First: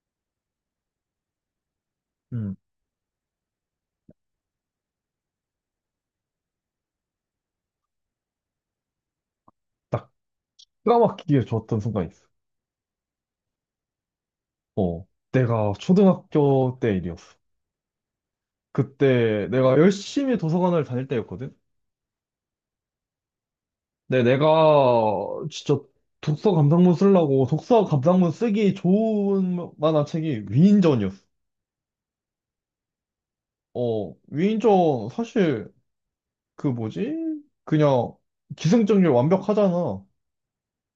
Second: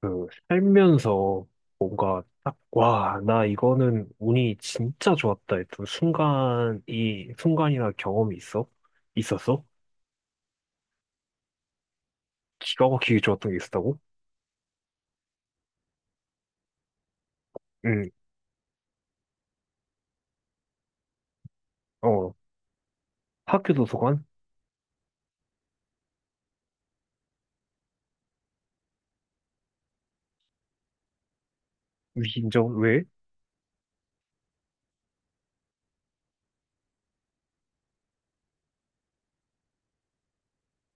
그 살면서 뭔가 딱, 음, 와, 나 이거는 운이 진짜 좋았다 했던 순간이나 경험이 있어? 있었어? 딱막맣게 좋았던 순간이 있어. 기가 막히게 좋았던 게 있었다고? 어, 내가 초등학교 때 일이었어. 응. 그때 내가 열심히 도서관을 다닐 때였거든. 어. 학교 근데 도서관? 내가 진짜 독서 감상문 쓰려고 독서 감상문 쓰기 좋은 만한 책이 위인전이었어. 위인전? 왜? 어, 위인전 사실 그 뭐지? 그냥 기승전결 완벽하잖아.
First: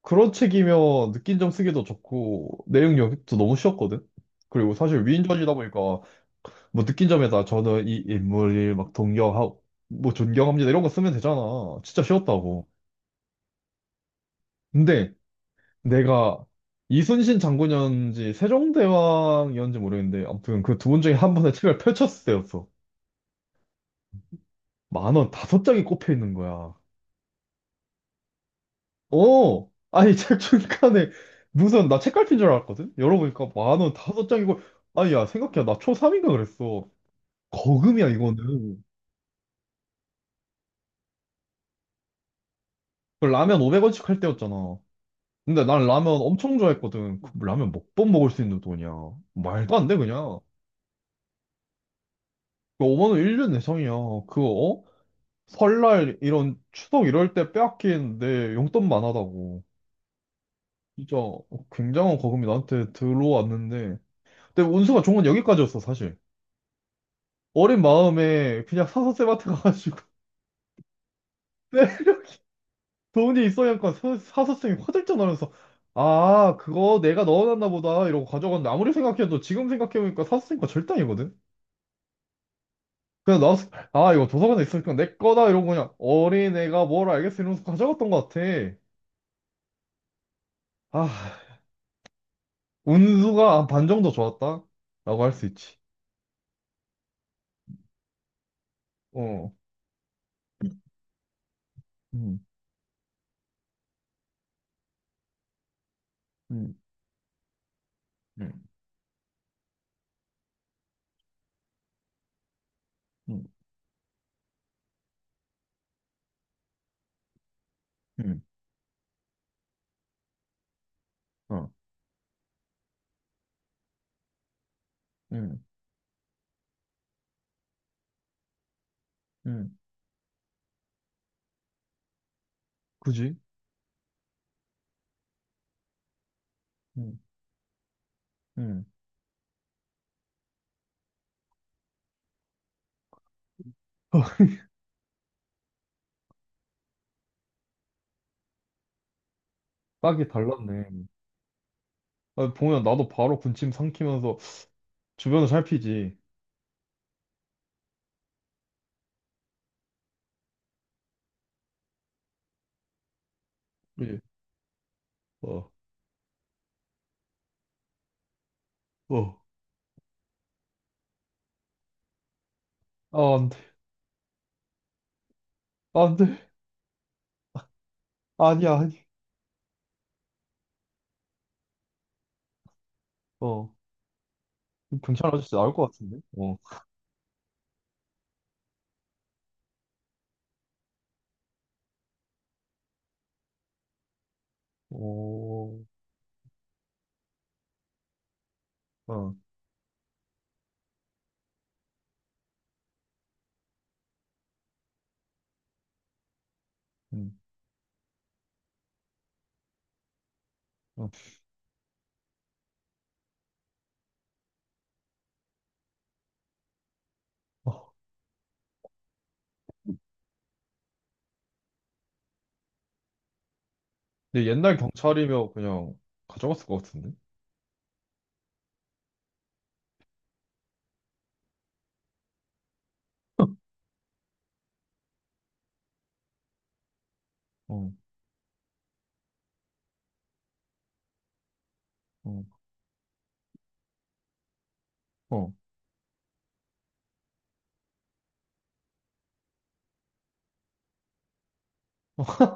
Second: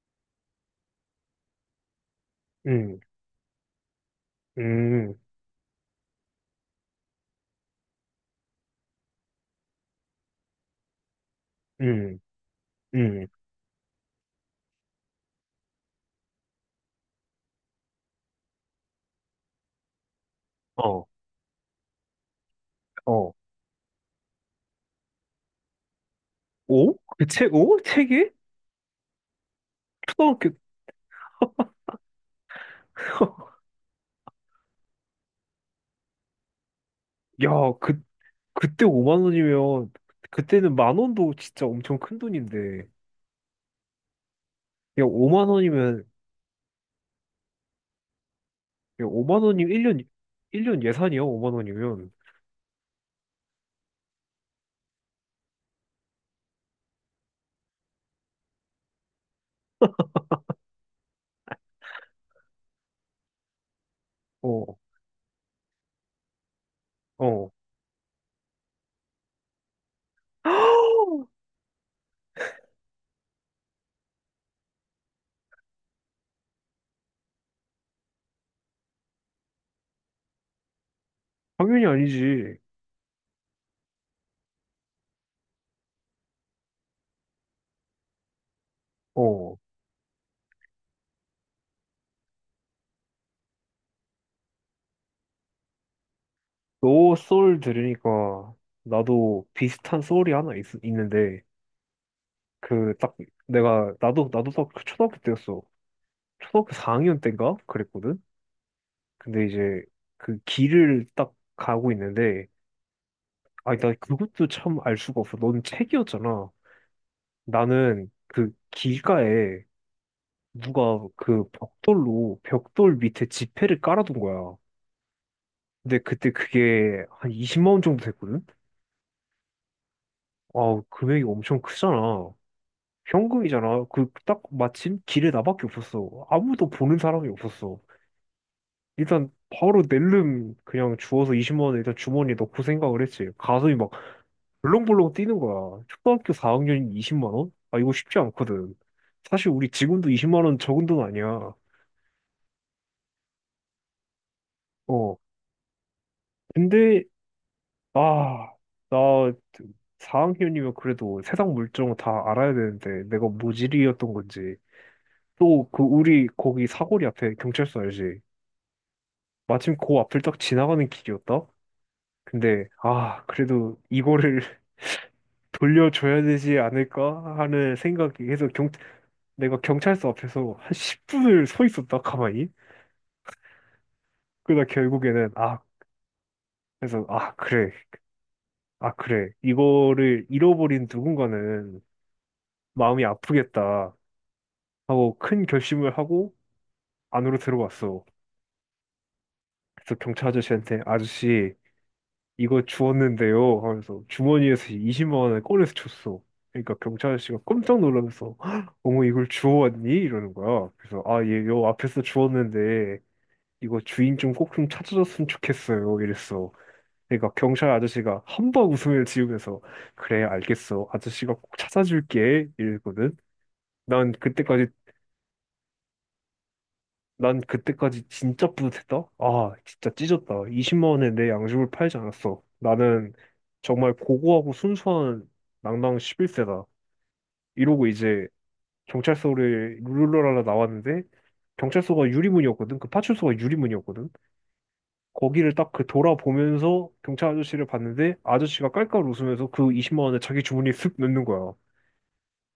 그런 책이면 느낀 점 쓰기도 좋고 내용 응, 영입도 너무 쉬웠거든. 그리고 사실 응, 위인전이다 보니까 뭐 느낀 점에서 저는 이 인물을 막 동경하고 뭐 존경합니다 이런 거 쓰면 되잖아. 진짜 응, 쉬웠다고. 응, 근데 내가 이순신 장군이었는지 세종대왕이었는지 모르겠는데 아무튼 그 두 분 어, 중에 한 분의 책을 펼쳤을 때였어. 어. 만원 다섯 장이 꼽혀 있는 거야. 오? 그 책, 오? 책이? 어, 아니 책 초등학교, 중간에 무슨 나 책갈피인 줄 알았거든. 열어보니까 만원 다섯 장이고 아니 야 생각해 나 초삼인가 그랬어. 야. 그, 거금이야 이거는. 그때 5만 원이면, 그때는 10,000원도 진짜 엄청 큰 돈인데, 그 라면 500원씩 할 때였잖아. 야, 5만 근데 난 원이면. 라면 엄청 좋아했거든. 그 라면 몇 번 먹을 수 있는 돈이야. 야, 5만 원이면 말도 안 돼, 1년, 그냥. 일년 예산이야, 5만 원이면. 그 5만 원 1년 내성이야. 그거, 어? 설날, 이런, 추석 이럴 때 빼앗긴 내 용돈만 하다고. 진짜 굉장한 거금이 나한테 들어왔는데. 근데 어, 운수가 좋은 건 여기까지였어, 사실. 어. 어린 마음에 그냥 사서쌤한테 가가지고. 네, 돈이 있어야니까 사서쌤이 화들짝 놀면서 아, 그거 내가 넣어놨나 보다. 이러고 가져갔는데 아무리 생각해도 지금 생각해보니까 사서쌤과 절대 아니거든. 당연히 아니지. 그냥 나왔을 때, 아, 이거 도서관에 있으니까 내 거다. 이러고 그냥 어린애가 뭘 알겠어. 이러면서 가져갔던 것 같아. 어. 아, 운수가 한 반 정도 좋았다. 라고 할 수 있지. 너 소울 들으니까 나도 어. 비슷한 소울이 하나 있는데, 음, 그, 딱, 나도 딱 그 초등학교 때였어. 초등학교 음, 4학년 때인가? 그랬거든? 음, 근데 이제 그 길을 딱 가고 있는데, 음, 아니, 나 그것도 참 알 수가 없어. 넌 책이었잖아. 나는 음, 그 길가에 누가 그 어, 벽돌로 벽돌 밑에 지폐를 깔아둔 거야. 음, 근데 그때 그게 한 20만 원 정도 됐거든? 음. 아, 금액이 엄청 크잖아. 그지? 현금이잖아. 그 딱 마침 길에 나밖에 없었어. 아무도 보는 음, 사람이 없었어. 음. 일단 바로 낼름 그냥 주워서 20만 원을 일단 주머니에 넣고 생각을 했지. 가슴이 막 벌렁벌렁 뛰는 거야. 초등학교 4학년이 20만 원? 아, 이거 쉽지 않거든. 사실 우리 지금도 딱이 20만 원 적은 돈 달랐네. 아니야. 아, 보면 나도 바로 군침 삼키면서 어. 주변을 살피지. 근데 아, 나 4학년이면 그래도 세상 물정 다 알아야 되는데 내가 모질이었던 그지? 건지 또 어, 그 우리 거기 사거리 앞에 경찰서 알지? 어. 마침 그 앞을 딱 지나가는 길이었다? 근데 아 아, 안 돼. 그래도 이거를 아, 안 돌려줘야 돼. 되지 않을까 하는 생각이 해서 경 아니야, 아니. 내가 경찰서 앞에서 한 10분을 서 있었다 가만히. 어. 그러다 경찰 결국에는 아저씨 아 나올 것 같은데? 어. 그래서 아 그래 아 그래 이거를 잃어버린 누군가는 마음이 아프겠다 하고 큰 오, 결심을 하고 안으로 들어왔어. 어. 그래서 경찰 아저씨한테 아저씨 이거 주웠는데요 하면서 주머니에서 20만 원을 꺼내서 줬어. 그러니까 경찰 음. 아저씨가 깜짝 놀라면서 "헉, 어머 이걸 주워왔니? 이러는 거야. 그래서 어. 응, 응, 아 예 요 앞에서 주웠는데 이거 주인 좀 꼭 좀 찾아줬으면 좋겠어요 이랬어. 그러니까 경찰 응. 아저씨가 함박 웃음을 지으면서 그래 알겠어 아저씨가 꼭 찾아줄게 이랬거든. 난 근데 그때까지 옛날 경찰이면 그냥 가져갔을 것 같은데? 난 그때까지 진짜 뿌듯했다. 아, 진짜 찢었다. 20만 원에 내 양심을 팔지 않았어. 나는 정말 고고하고 순수한 낭낭 11세다. 이러고 어, 이제 경찰서를 룰루랄라 나왔는데 경찰서가 어, 유리문이었거든. 그 파출소가 유리문이었거든. 어, 거기를 딱 그 돌아보면서 경찰 아저씨를 봤는데 아저씨가 깔깔 웃으면서 그 20만 원을 자기 주머니에 쓱 넣는 거야.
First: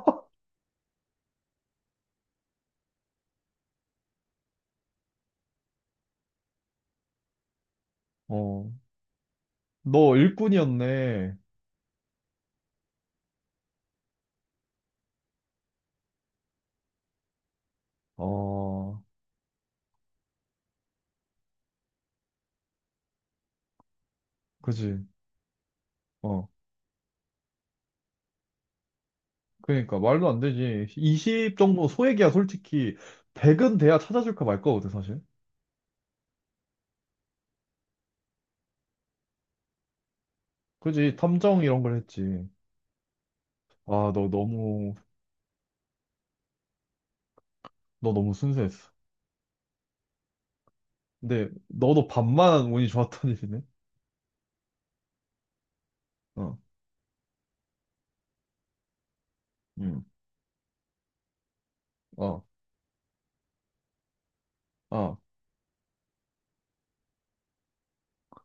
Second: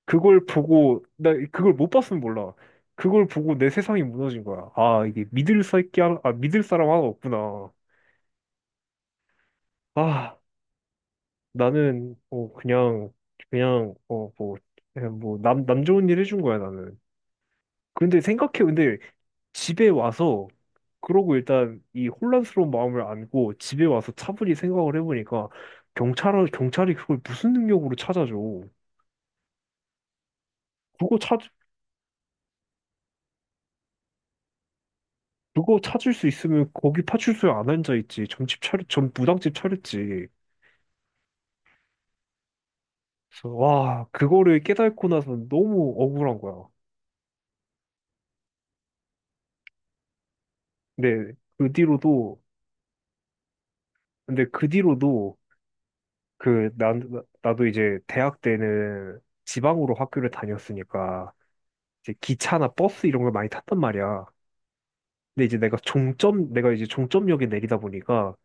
그걸 보고, 나 그걸 못 봤으면 몰라. 그걸 보고 내 세상이 무너진 거야. 아, 이게 믿을 새끼 하나, 아, 믿을 사람 하나 없구나. 어. 너 아, 일꾼이었네. 나는, 어, 그냥, 그냥, 어, 뭐, 그냥 뭐, 남, 남 좋은 일 해준 거야, 나는. 근데 생각해, 근데 어, 집에 와서, 그러고 일단 이 혼란스러운 마음을 안고 집에 와서 차분히 생각을 그지. 해보니까 경찰은, 어, 경찰이 그걸 무슨 능력으로 찾아줘. 그러니까 말도 안 되지. 그거 찾, 20 정도 소액이야, 솔직히. 100은 돼야 찾아줄까 말까 거든, 사실. 그거 찾을 수 있으면 거기 파출소에 안 앉아있지. 점 무당집 차렸지. 그지. 탐정 이런 걸 했지. 그래서 와, 아, 너 그거를 너무, 깨닫고 나서 너무 억울한 거야. 너 너무 순수했어. 근데 근데 그 너도 뒤로도, 반만 운이 좋았던 일이네. 근데 그 뒤로도 어, 나도 이제 대학 때는 지방으로 음, 학교를 다녔으니까 이제 어, 기차나 버스 이런 걸 많이 탔단 말이야. 어, 근데 이제 내가 종점, 내가 이제 종점역에 내리다 보니까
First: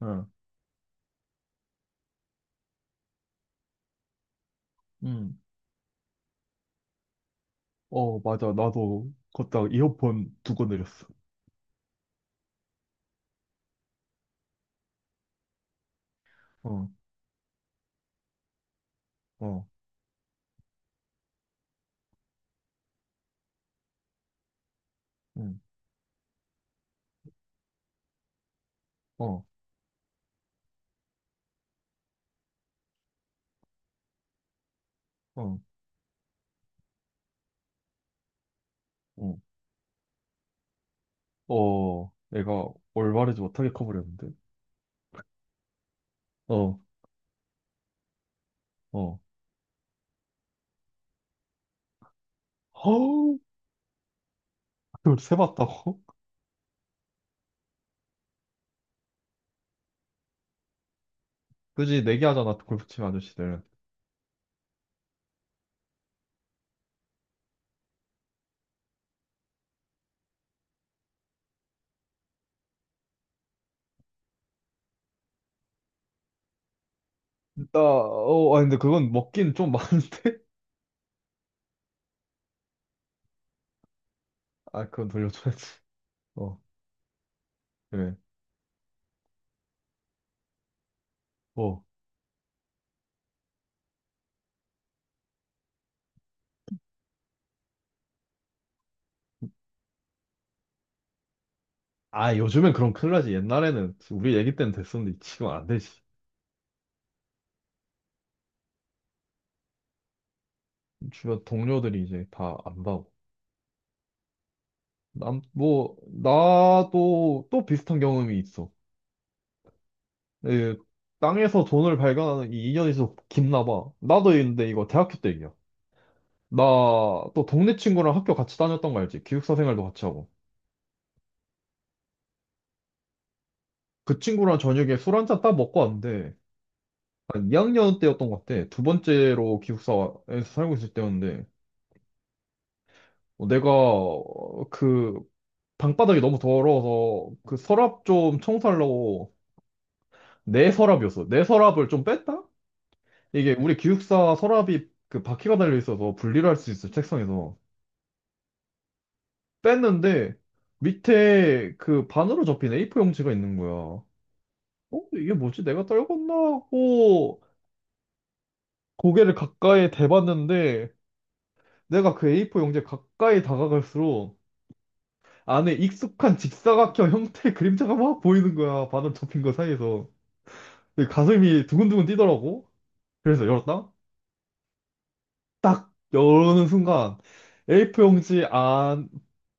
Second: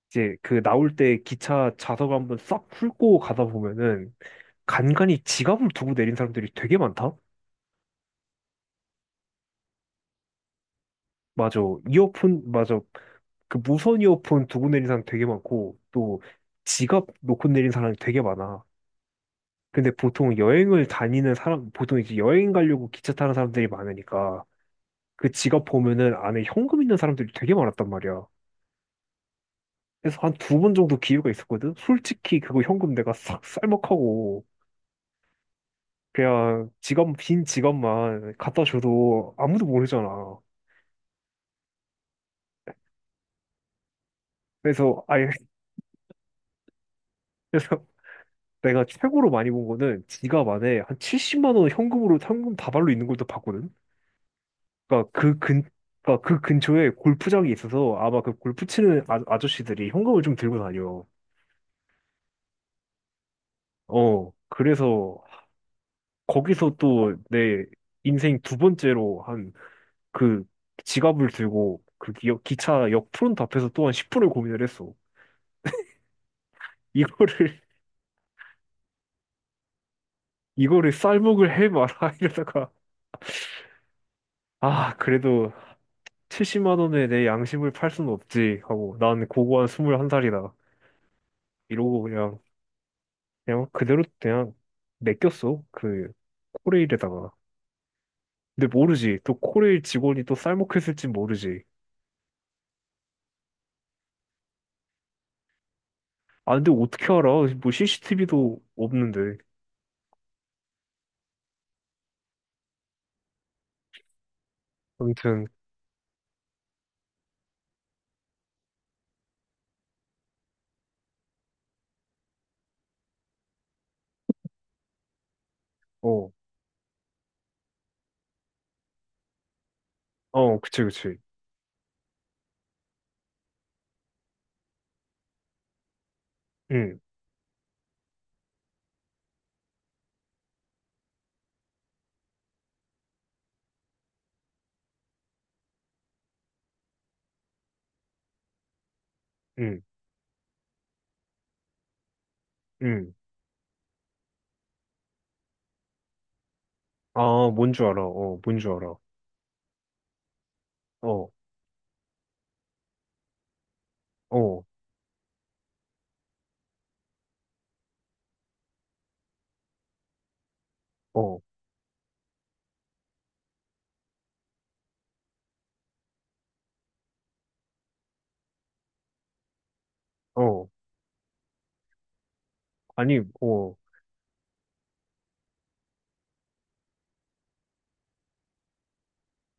어, 이제 그 나올 때 기차 좌석 한번 싹 훑고 가다 보면은 간간이 음. 지갑을 두고 내린 사람들이 되게 많다. 어, 맞아. 나도 걷다가 이어폰 두고 내렸어. 맞아. 이어폰, 맞아. 그 무선 이어폰 두고 내린 사람 되게 많고, 또 어. 지갑 놓고 내린 사람이 되게 많아. 어. 근데 보통 여행을 다니는 사람, 보통 이제 여행 가려고 기차 타는 사람들이 많으니까, 그 응, 지갑 보면은 안에 현금 있는 사람들이 되게 많았단 말이야. 어, 그래서 한 두 번 정도 기회가 있었거든? 솔직히 그거 현금 내가 싹 쌀먹하고, 어, 그냥 지갑, 빈 지갑만 갖다 줘도 어, 아무도 모르잖아. 어, 내가 올바르지 못하게 커버렸는데? 그래서, 아예, 어, 내가 어. 최고로 많이 본 거는 지갑 안에 한 70만 원 현금으로 현금 다발로 있는 걸도 허우! 봤거든. 그러니까 그걸 그 근, 세봤다고? 그러니까 그 근처에 골프장이 있어서 아마 그 골프 치는 아, 아저씨들이 현금을 좀 들고 다녀. 그지, 내기하잖아, 골프 치는 아저씨들. 어, 그래서 거기서 또 내 인생 두 번째로 한 그 지갑을 들고 그 기차 역 프론트 앞에서 또 한 10분을 고민을 했어. 이거를 나, 어, 아니, 근데 그건 먹긴 좀 많은데? 이거를 쌀먹을 해 말아 이러다가 아, 아 그건 그래도 돌려줘야지. 어, 70만 원에 내 양심을 팔 수는 그래. 없지 하고 난 고고한 21살이다 어. 이러고 그냥 그대로 그냥 맡겼어 그 코레일에다가. 근데 모르지 또 코레일 직원이 또 쌀먹했을진 모르지. 아, 요즘엔 그럼 큰일 나지. 옛날에는, 우리 얘기 때는 됐었는데, 지금 안 되지. 아 근데 어떻게 알아 뭐 CCTV도 없는데. 주변 동료들이 이제 다 안다고. 난, 아무튼. 뭐, 나도 또 비슷한 경험이 있어. 예, 땅에서 돈을 발견하는 이 인연이 좀 깊나 봐. 나도 있는데 이거 대학교 때 얘기야. 어. 나 또 동네 친구랑 학교 같이 다녔던 거 알지? 기숙사 생활도 같이 하고. 어. 그치, 그치. 그 친구랑 저녁에 술 한잔 딱 먹고 왔는데 응한 2학년 때였던 것 같아. 두 번째로 기숙사에서 살고 있을 때였는데 어, 내가 어, 그 방바닥이 너무 더러워서 그 서랍 좀 청소하려고 응 내 서랍이었어. 내 서랍을 좀 뺐다? 응. 이게 우리 기숙사 서랍이 그 바퀴가 달려 있어서 분리를 할 수 있어, 아 책상에서. 뭔 줄 알아. 어 뭔 줄 알아. 뺐는데 어. 밑에 그 반으로 접힌 A4 용지가 있는 거야. 어? 어. 이게 뭐지? 내가 떨궜나 하고 고개를 가까이 대봤는데 어. 내가 그 A4 용지에 가까이 다가갈수록 안에 익숙한 직사각형 형태의 그림자가 막 보이는 거야. 반으로 접힌 거 사이에서. 어. 근데 가슴이 두근두근 뛰더라고. 아니 그래서 어. 열었다. 딱 열는 순간 A4 용지 안,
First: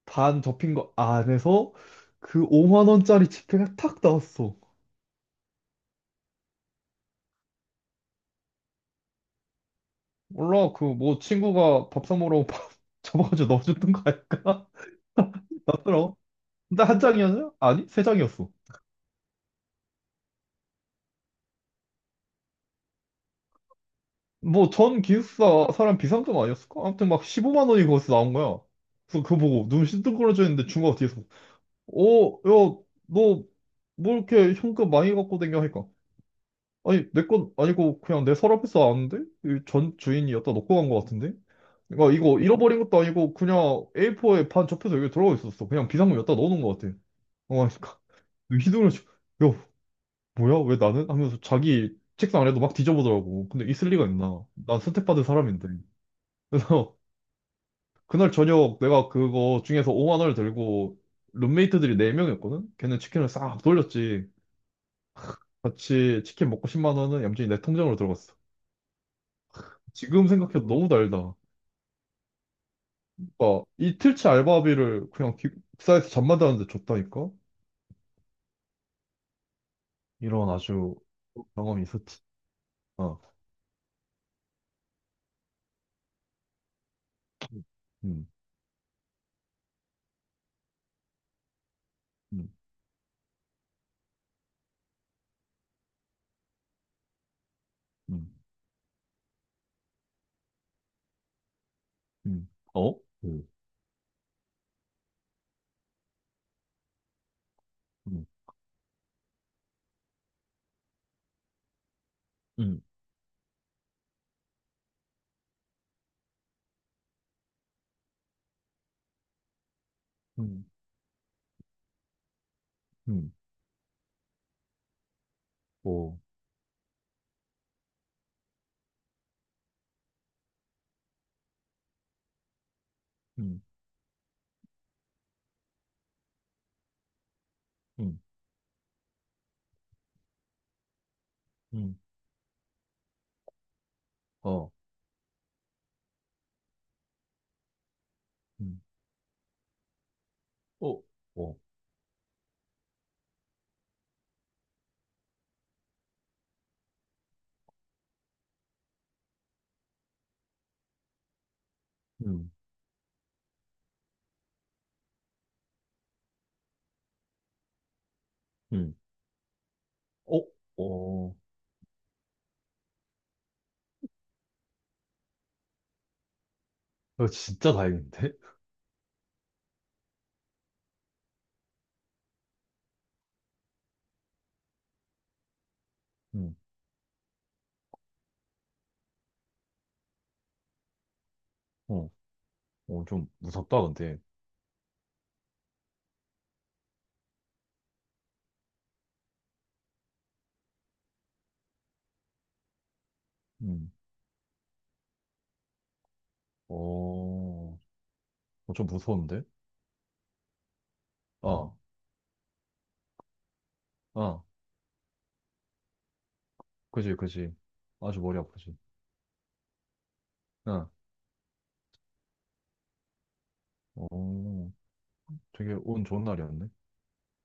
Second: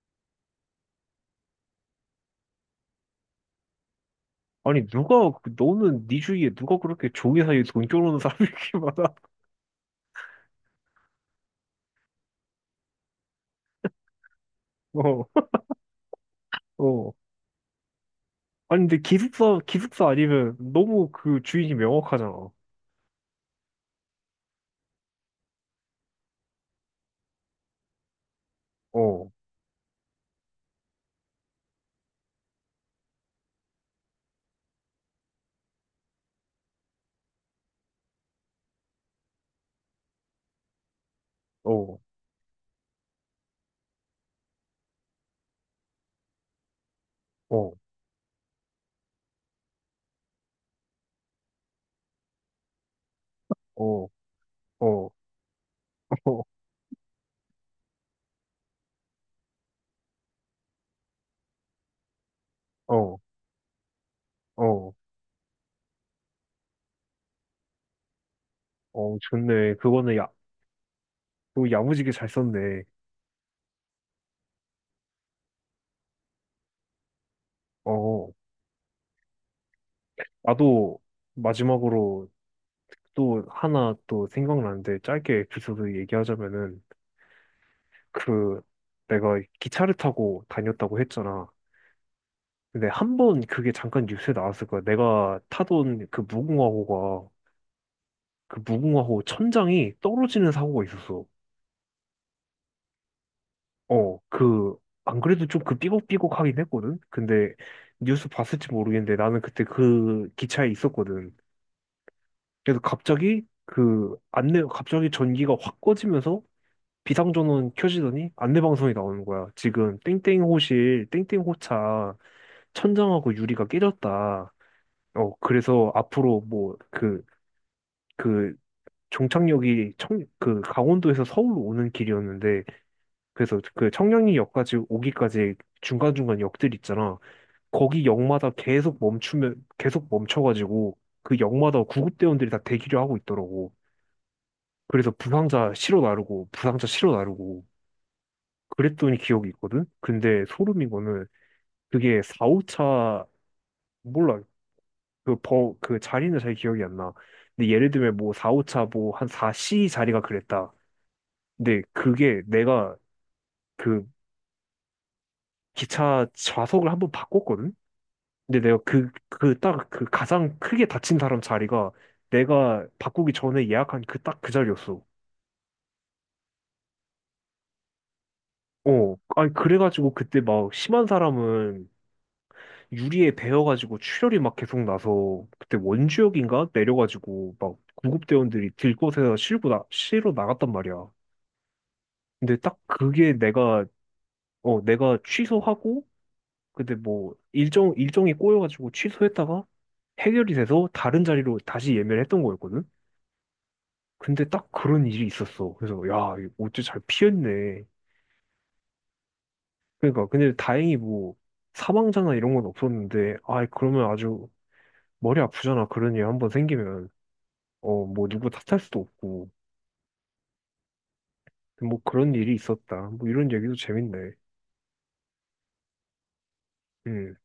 반 접힌 거 안에서 그 5만 원짜리 지폐가 탁 나왔어. 아니 누가 그- 너는 네 주위에 누가 그렇게 종이 사이에 돈 쪼르는 사람이 이렇게 많아? 몰라, 그, 뭐, 친구가 밥 사먹으라고 밥 잡아가지고 넣어줬던 거 아닐까? 어, 나더라. 근데 한 어. 장이었냐? 아니, 세 장이었어. 아니 근데 기숙사 아니면 너무 그 주인이 명확하잖아. 뭐, 전 기숙사 사람 비상금 아니었을까? 아무튼 막 15만 원이 거기서 나온 거야. 그래서 어, 그거 보고 눈 싱뚱그러져 있는데 중국가 뒤에서, 어, 야, 너, 뭐 이렇게 현금 많이 갖고 댕겨 하니까. 아니, 내 건 아니고 그냥 내 서랍에서 나왔는데? 이전 주인이 여기다 놓고 간 거 같은데? 어, 그러니까 이거 잃어버린 것도 아니고 그냥 A4에 반 접혀서 여기 들어가 있었어. 그냥 비상금 여기다 넣어놓은 거 같아. 어, 어, 그러니까 휘두르는 중. 야, 뭐야? 왜 나는? 하면서 자기 책상 아래도 막 뒤져보더라고. 근데 어, 있을 리가 어, 있나? 난 어, 선택받은 사람인데. 그래서 그날 저녁 내가 그거 중에서 5만 원을 들고 룸메이트들이 4명이었거든? 어, 걔는 어, 치킨을 싹 돌렸지. 어, 같이 치킨 먹고 10만 원은 얌전히 내 통장으로 들어갔어. 어, 좋네. 그거는 야, 지금 생각해도 너무 달다. 또 야무지게 잘 썼네. 그러니까 이틀치 알바비를 그냥 기사에서 잠만 자는데 줬다니까? 어, 이런 아주 나도 경험이 있었지. 마지막으로 어. 또 하나 또 생각나는데 짧게 에피소드 얘기하자면은 음, 음, 그 내가 기차를 타고 다녔다고 했잖아. 음, 근데 한 번 그게 잠깐 뉴스에 나왔을 거야. 내가 타던 그 무궁화호가 음. 그 무궁화호 천장이 떨어지는 사고가 있었어. 음. 어? 음. 어, 그 안 그래도 좀 그 삐걱삐걱하긴 했거든. 근데 음, 뉴스 봤을지 모르겠는데 나는 그때 그 기차에 있었거든. 그래서 음, 갑자기 그 안내 갑자기 전기가 확 꺼지면서 비상전원 켜지더니 안내 방송이 나오는 거야. 지금 땡땡 음, 호실 땡땡 호차 음, 천장하고 유리가 깨졌다. 어, 그래서 오, 앞으로 뭐, 그, 그 종착역이 청, 그 강원도에서 서울로 오는 길이었는데 그래서 음, 그 청량리역까지 오기까지 중간중간 역들 있잖아. 거기 음, 역마다 계속 멈추면 계속 멈춰가지고 그 역마다 음, 구급대원들이 다 대기를 하고 있더라고. 어, 그래서 부상자 실어 나르고 부상자 실어 나르고 음, 그랬더니 기억이 있거든. 근데 소름인 오, 거는 오, 그게 4, 오차 몰라. 그 버, 그 자리는 잘 기억이 안 나. 근데 예를 들면 뭐 4, 오차 뭐 한 4C 자리가 그랬다. 근데 그게 음, 내가 그 기차 좌석을 한번 바꿨거든? 근데 내가 음, 딱 그 오, 가장 크게 다친 오. 사람 자리가 내가 바꾸기 전에 예약한 그 딱 그 자리였어. 이거 진짜 다행인데? 어, 아니, 그래가지고 그때 막 심한 사람은 유리에 베어가지고 출혈이 막 계속 나서 그때 음, 원주역인가 내려가지고 막 구급대원들이 들곳에서 실어 나갔단 말이야. 어, 근데 딱 어, 좀 그게 무섭다, 내가, 근데. 어, 내가 취소하고 근데 뭐 일정이 꼬여가지고 취소했다가 해결이 돼서 다른 자리로 다시 예매를 했던 거였거든. 음, 근데 딱 그런 일이 있었어. 그래서 야, 이거 어째 잘 어, 피했네. 어, 좀 무서운데? 그러니까 근데 다행히 뭐 어, 사망자나 이런 건 없었는데 아 그러면 어, 아주 머리 아프잖아. 그런 일 한번 생기면 그지, 그지. 어 아주 뭐 머리 누구 아프지. 탓할 수도 없고 어, 뭐 그런 일이 있었다. 뭐 이런 얘기도 재밌네. 어, 되게 운 좋은 날이었네. 음.